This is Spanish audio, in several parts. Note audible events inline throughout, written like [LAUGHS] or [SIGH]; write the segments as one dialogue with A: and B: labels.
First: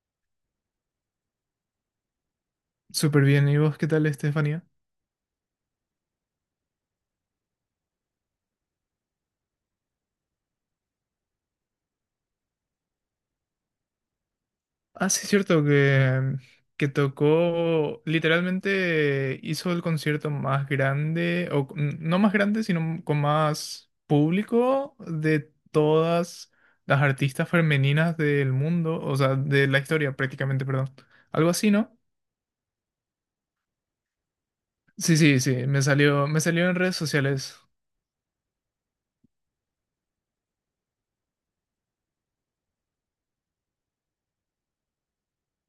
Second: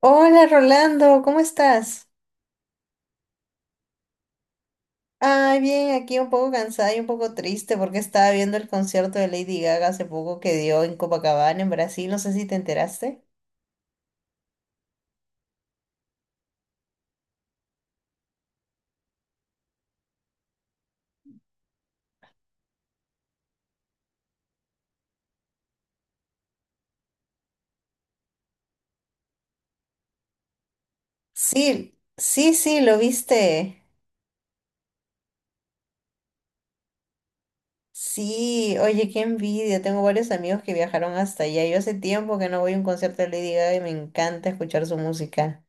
A: Hola Rolando, ¿cómo estás?
B: Súper bien, ¿y vos qué tal, Estefanía?
A: Ay, bien, aquí un poco cansada y un poco triste porque estaba viendo el concierto de Lady Gaga hace poco que dio en Copacabana, en Brasil, no sé si te enteraste.
B: Ah, sí, cierto que tocó, literalmente hizo el concierto más grande, o no más grande, sino con más público de todas las artistas femeninas del mundo, o sea, de la historia prácticamente, perdón. Algo así, ¿no?
A: Sí, sí, sí, lo viste.
B: Sí, sí, sí, me salió en redes sociales,
A: Sí, oye, qué envidia, tengo varios amigos que viajaron hasta allá. Yo hace tiempo que no voy a un concierto de Lady Gaga y me encanta escuchar su música.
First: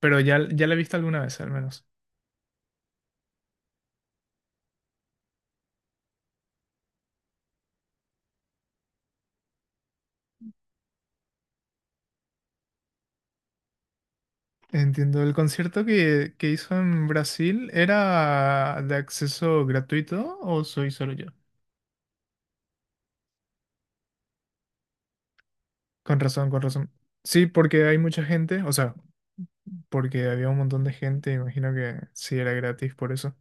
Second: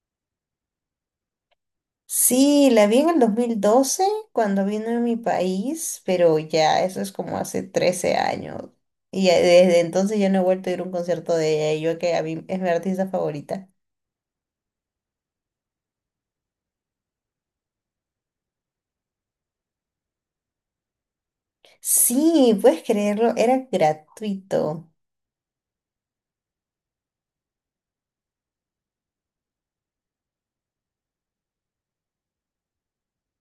B: pero ya la he visto alguna vez al menos.
A: Sí, la vi en el 2012 cuando vino a mi país, pero ya eso es como hace 13 años. Y ya desde entonces ya no he vuelto a ir a un concierto de ella, y yo que a mí es mi artista favorita.
B: Entiendo, el concierto que hizo en Brasil era de acceso gratuito, ¿o soy solo yo?
A: Sí, puedes creerlo, era gratuito.
B: Con razón, con razón. Sí, porque hay mucha gente, o sea, porque había un montón de gente, imagino que sí era gratis por eso.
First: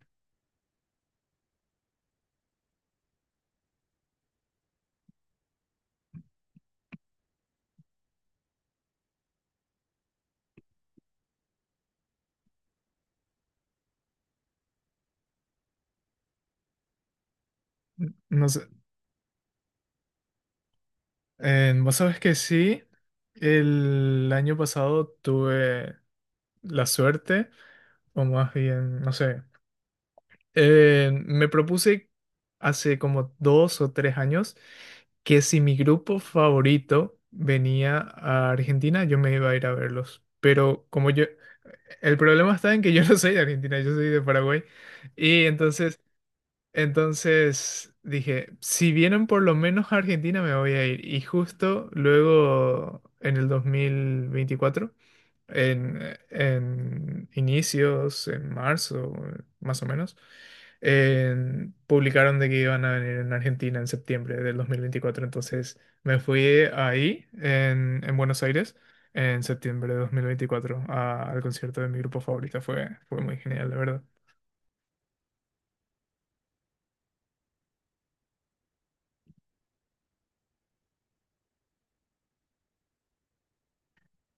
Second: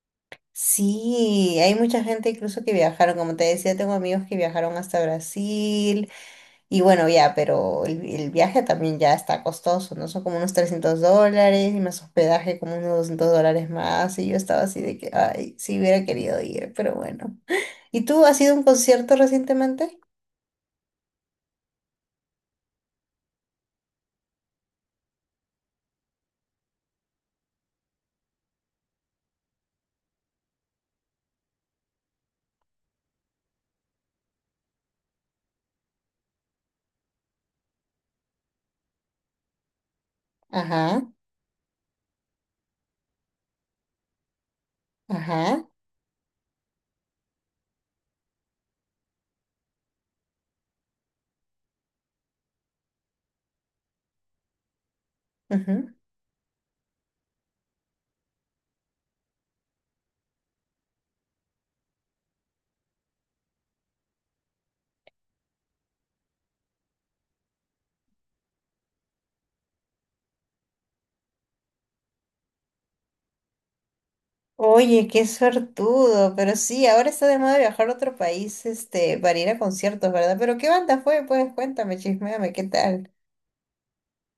A: Sí, hay mucha gente incluso que viajaron, como te decía, tengo amigos que viajaron hasta Brasil. Y bueno, ya, pero el viaje también ya está costoso, ¿no? Son como unos $300 y más hospedaje como unos $200 más. Y yo estaba así de que, ay, sí hubiera querido ir, pero bueno. ¿Y tú has
B: No
A: ido a un
B: sé,
A: concierto recientemente?
B: vos sabes que sí, el año pasado tuve la suerte, o más bien, no sé. Me propuse hace como dos o tres años que, si mi grupo favorito venía a Argentina, yo me iba a ir a verlos. Pero
A: Ajá,
B: como yo, el problema está en que yo [LAUGHS] no soy de Argentina, yo soy de Paraguay. Y
A: ajá,
B: entonces, entonces dije, si vienen por lo menos a Argentina, me voy a ir. Y justo luego, en el dos mil veinticuatro,
A: ujú.
B: en inicios, en marzo, más o menos, publicaron de que iban a venir en Argentina en septiembre del dos mil veinticuatro. Entonces me fui ahí, en Buenos Aires, en septiembre de 2024, al concierto de mi grupo favorito. Fue muy genial, la verdad.
A: Oye, qué suertudo, pero sí, ahora está de moda viajar a otro país, este, para ir a conciertos, ¿verdad? Pero ¿qué banda fue? Pues cuéntame, chisméame, ¿qué tal?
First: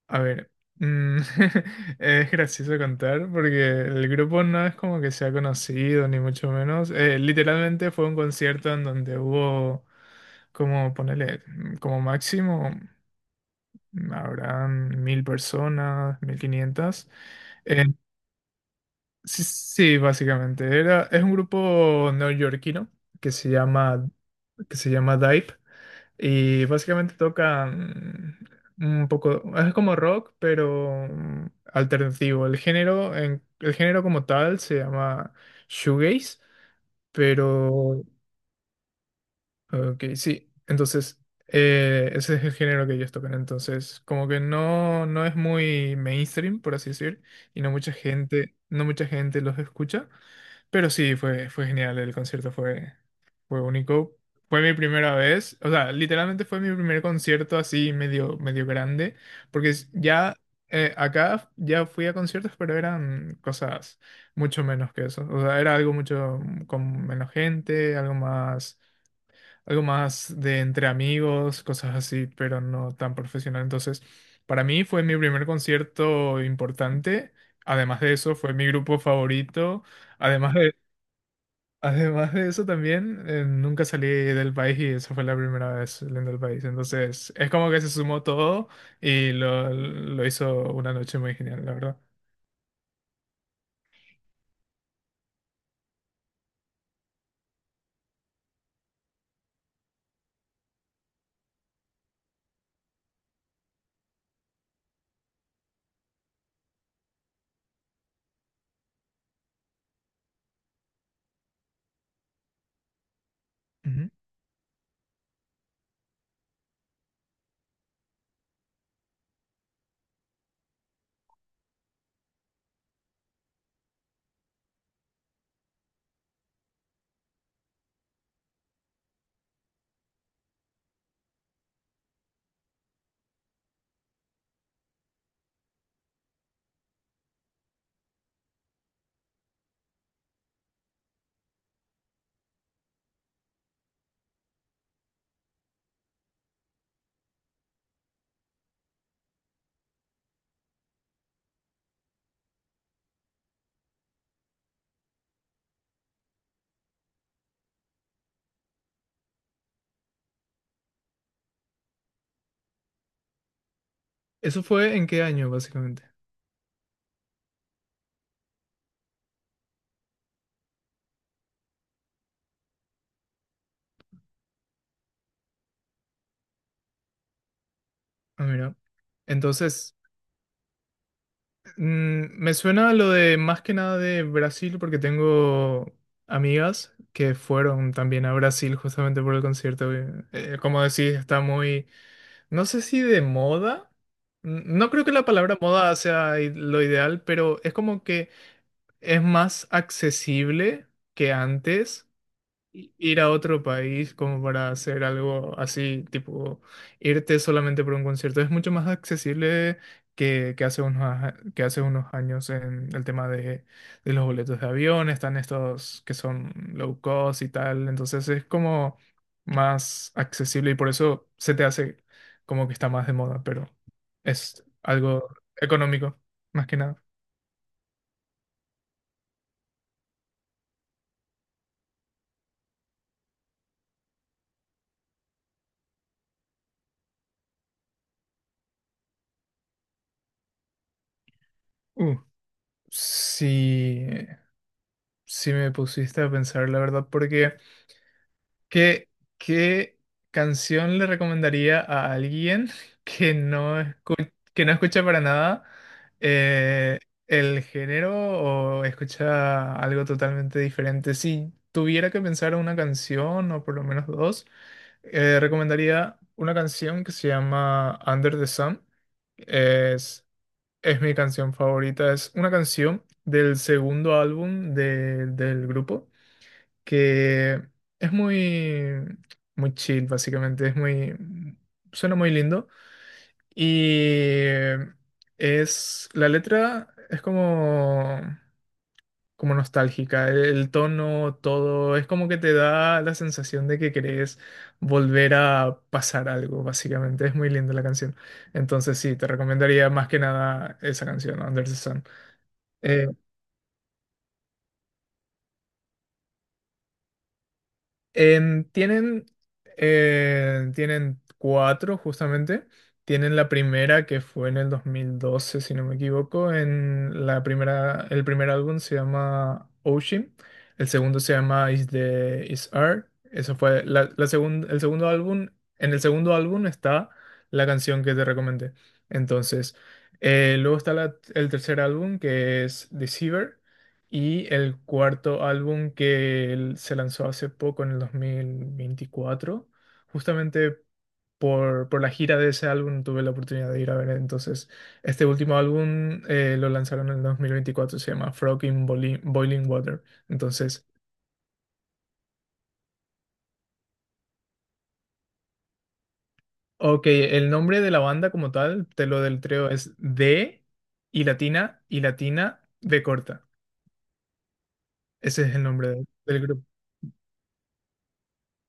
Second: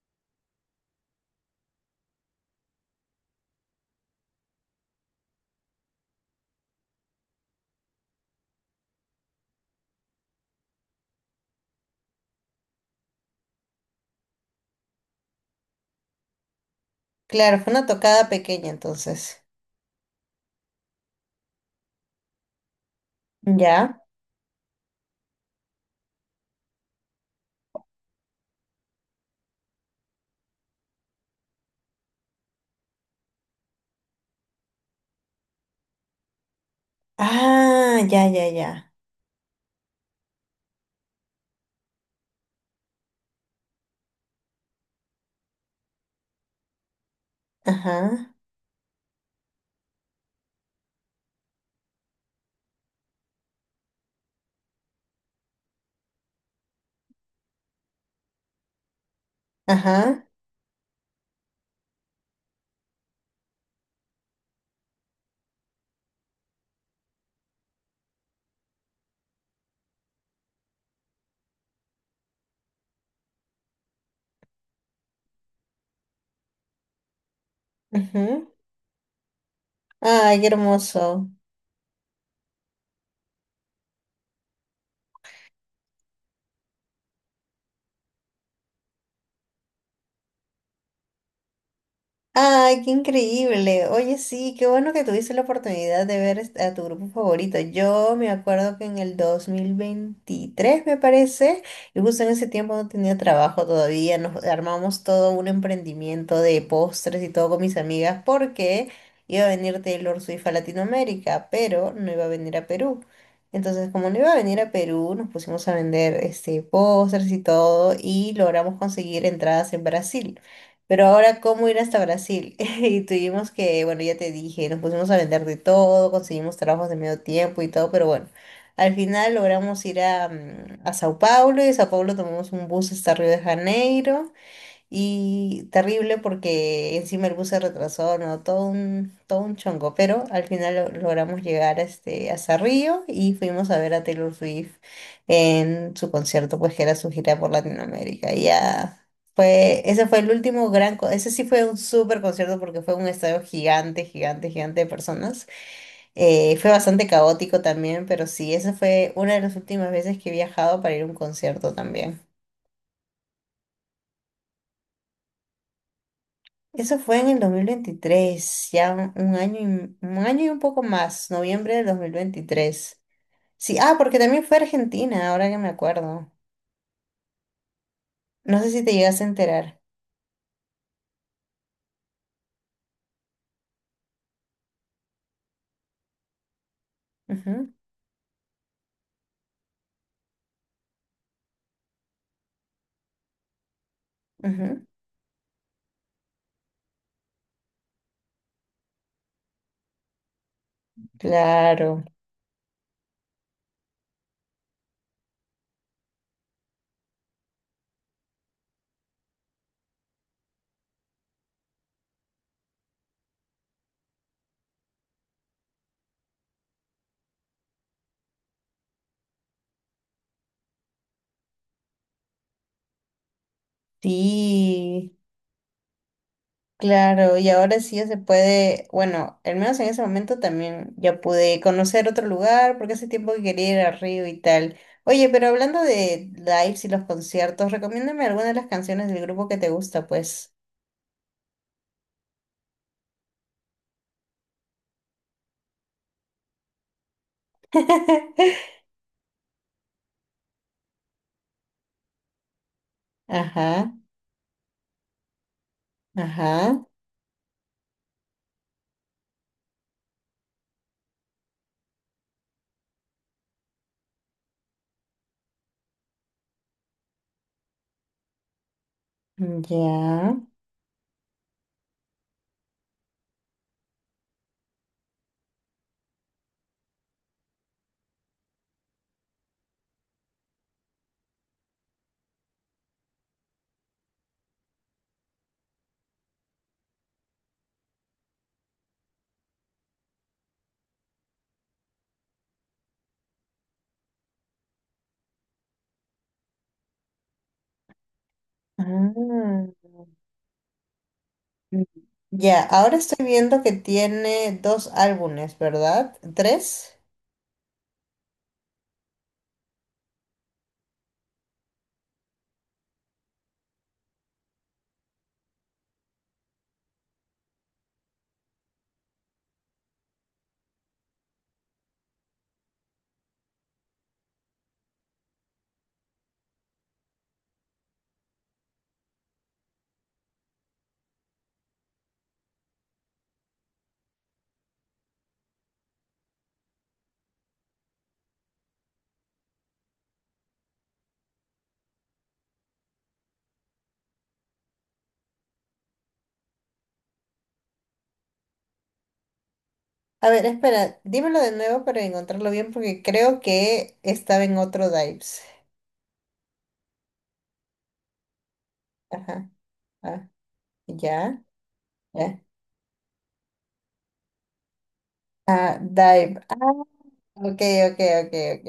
B: A ver, mm, [LAUGHS] es gracioso contar porque el grupo no es como que sea conocido, ni mucho menos. Literalmente fue un concierto en donde hubo, como ponerle, como máximo, habrán mil personas, mil quinientas.
A: Claro, fue
B: Eh,
A: una tocada pequeña entonces.
B: sí, sí, básicamente. Era, es un grupo neoyorquino que se
A: ¿Ya?
B: llama, que se llama Dive. Y básicamente tocan un poco, es como rock, pero alternativo. El género, el género como tal se llama shoegaze,
A: Ah,
B: pero
A: ya, ya, ya.
B: ok, sí. Entonces, ese es el género que ellos tocan. Entonces, como que no, no es muy mainstream, por así decir, y no mucha
A: Ajá.
B: gente, no mucha gente los escucha. Pero sí, fue genial. Fue único. Fue mi primera vez. O sea, literalmente fue mi primer concierto así medio, medio grande. Porque
A: Ajá,
B: ya acá ya fui a conciertos, pero eran cosas mucho menos que eso. O sea, era algo mucho con menos gente, algo más, algo más de entre amigos, cosas así, pero no tan profesional. Entonces, para mí fue mi primer concierto importante. Además de eso,
A: ujú.
B: fue mi grupo favorito.
A: Ay, qué
B: Además de,
A: hermoso.
B: [LAUGHS] además de eso, también nunca salí del país y esa fue la primera vez saliendo del país. Entonces, es como que se sumó todo y lo hizo una noche muy genial, la verdad.
A: Ay, qué increíble. Oye, sí, qué bueno que tuviste la oportunidad de ver a tu grupo favorito. Yo me acuerdo que en el 2023, me parece, y justo en ese tiempo no tenía trabajo todavía, nos armamos todo un emprendimiento de postres y todo con mis amigas porque iba a venir Taylor Swift a Latinoamérica, pero no iba a venir a Perú. Entonces, como
B: Ujú.
A: no iba a venir a Perú, nos pusimos a vender este, postres y todo y logramos conseguir entradas en Brasil. Pero ahora, ¿cómo ir hasta Brasil? [LAUGHS] Y tuvimos que, bueno, ya te dije, nos pusimos a vender de todo, conseguimos trabajos de medio tiempo y todo, pero bueno, al final logramos ir a, a Sao Paulo y de Sao Paulo tomamos un bus hasta Río de Janeiro. Y terrible porque encima el bus se retrasó, ¿no? Todo un chongo, pero al final logramos llegar a este, a Cerrillo y fuimos a ver a Taylor Swift en su concierto, pues que era su gira por Latinoamérica. Y ya fue, ese fue el último ese sí fue un súper concierto porque fue un estadio gigante, gigante, gigante de personas. Fue bastante caótico también, pero sí, esa fue una de las últimas veces que he viajado para ir a un concierto también.
B: ¿Eso fue en qué año, básicamente?
A: Eso fue en el 2023, ya un año y, un año y un poco más, noviembre del 2023. Sí, ah, porque también fue a Argentina, ahora que me acuerdo.
B: Ah,
A: No sé
B: mira.
A: si te llegas a enterar.
B: Entonces, me suena lo de más que nada de Brasil porque tengo amigas que
A: Ujú,
B: fueron también a Brasil justamente por el concierto. Como decís, está muy, no sé si de moda.
A: ujú,
B: No creo que la palabra moda sea lo ideal, pero es como que es más accesible que
A: claro,
B: antes ir a otro país como para hacer algo así, tipo irte solamente por un concierto. Es mucho más accesible que hace unos, que hace unos años, en el tema de los boletos de avión. Están estos que son low cost y tal. Entonces es como más accesible y por eso se te hace como que está más de moda, pero es
A: sí,
B: algo económico, más que nada.
A: claro. Y ahora sí ya se puede, bueno, al menos en ese momento también ya pude conocer otro lugar, porque hace tiempo que quería ir a Río y tal. Oye, pero hablando de lives y los conciertos, recomiéndame alguna de las canciones del grupo que te gusta, pues.
B: Uh, sí, sí me pusiste a pensar, la verdad, porque...
A: [LAUGHS]
B: ¿Qué, ¿qué canción le recomendaría a alguien [LAUGHS] que no,
A: Ajá,
B: que no escucha para nada
A: ajá,
B: eh, el género o escucha algo totalmente diferente? Si tuviera que pensar una canción o por lo menos dos, recomendaría una canción que se llama Under the Sun. Es,
A: ya.
B: es mi canción favorita. Es una canción del segundo álbum del grupo que es muy, muy chill, básicamente, suena muy lindo y la letra es como, como nostálgica, el tono, todo, es como que te da la sensación de que querés volver a pasar algo, básicamente, es muy linda la canción. Entonces sí, te
A: Ah,
B: recomendaría más que nada esa canción, Under the
A: mm,
B: Sun.
A: ya, ahora
B: Eh,
A: estoy viendo que tiene dos álbumes, ¿verdad? ¿Tres?
B: Em, tienen, tienen cuatro justamente. Tienen la primera que fue en el dos mil doce, si no me equivoco. En la primera, el primer álbum se llama Ocean. El segundo se llama Is the Is Art. Eso fue la, el segundo álbum. En el segundo álbum está la canción que te recomendé. Entonces, luego está el tercer álbum, que es Deceiver. Y el cuarto álbum, que él se lanzó hace poco, en el dos mil veinticuatro, justamente por la gira de ese álbum tuve la oportunidad de ir a ver. Entonces, este último álbum, lo lanzaron en el dos mil veinticuatro, se llama Frog in Boiling Water.
A: A ver,
B: Entonces,
A: espera, dímelo de nuevo para encontrarlo bien porque creo que estaba en otro Dives.
B: ok, el nombre de la banda como tal, te lo
A: Ajá,
B: deletreo, es
A: ah,
B: D y
A: ya,
B: latina y
A: ya.
B: latina de corta. Ese es el
A: Ah,
B: nombre
A: Dive.
B: del
A: Ah,
B: grupo.
A: ok, ok, ok, ok.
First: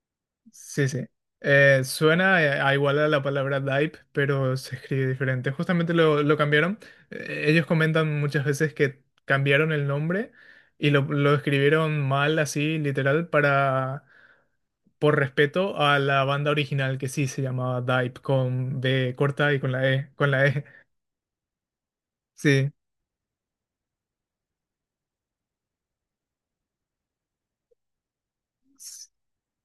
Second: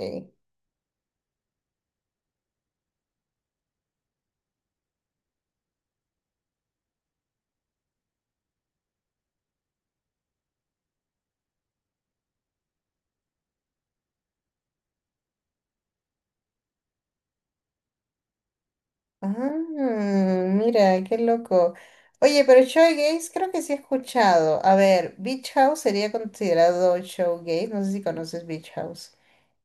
B: Sí, sí. Suena a igual a la palabra DIPE, pero se escribe diferente. Justamente lo cambiaron. Ellos comentan muchas veces que cambiaron el nombre y lo escribieron mal, así, literal, para, por respeto a la banda original que sí se llamaba DIPE, con B corta y con la
A: Ah,
B: E.
A: mira, qué loco. Oye, pero
B: Sí.
A: showgaze creo que sí he escuchado. A ver, Beach House sería considerado showgaze. No sé si conoces Beach House.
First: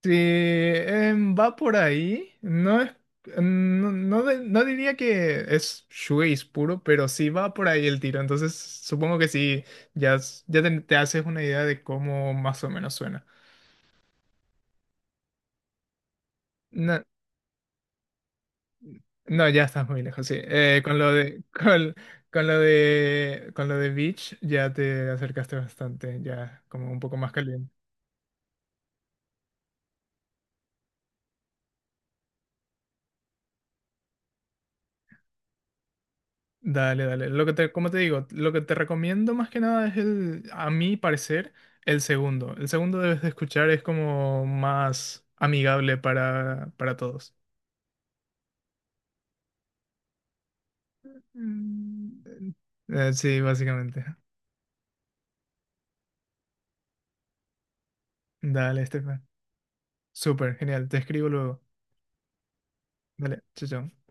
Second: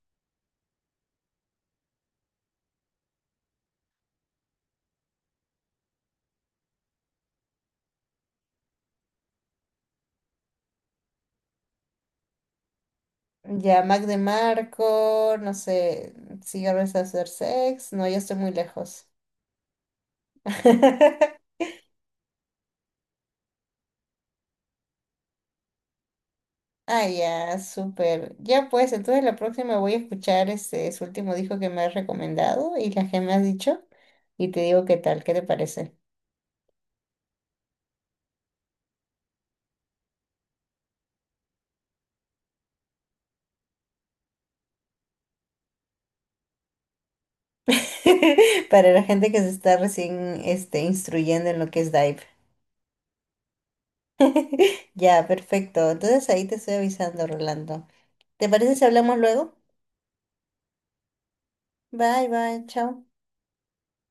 B: Sí, va por ahí. No es, no, no diría que es shoegaze puro, pero sí va por ahí el tiro. Entonces, supongo que sí, ya, ya te haces una idea de cómo más o menos suena.
A: Ya, Mac DeMarco, no sé, cigarros a
B: No,
A: hacer sex. No, ya estoy muy lejos.
B: no, ya estás muy lejos, sí. Con lo de, [LAUGHS]
A: [LAUGHS]
B: con lo de Beach ya te acercaste bastante, ya como un
A: Ah,
B: poco más
A: ya,
B: caliente.
A: súper. Ya pues, entonces la próxima voy a escuchar este, su último disco que me has recomendado y las que me has dicho y te digo qué tal, qué te parece.
B: Dale, dale. Como te digo, lo que te recomiendo más que nada es el, a mi parecer, el segundo. El segundo debes de escuchar, es como más amigable para todos.
A: [LAUGHS] Para la gente que se está recién este, instruyendo en lo que es Dive.
B: Mm. Sí, básicamente.
A: [LAUGHS] Ya, perfecto. Entonces ahí te estoy avisando, Rolando. ¿Te parece
B: Dale,
A: si hablamos
B: Estefan.
A: luego?
B: Súper, genial. Te escribo luego.
A: Bye, bye, chao.
B: Dale, chao, chao.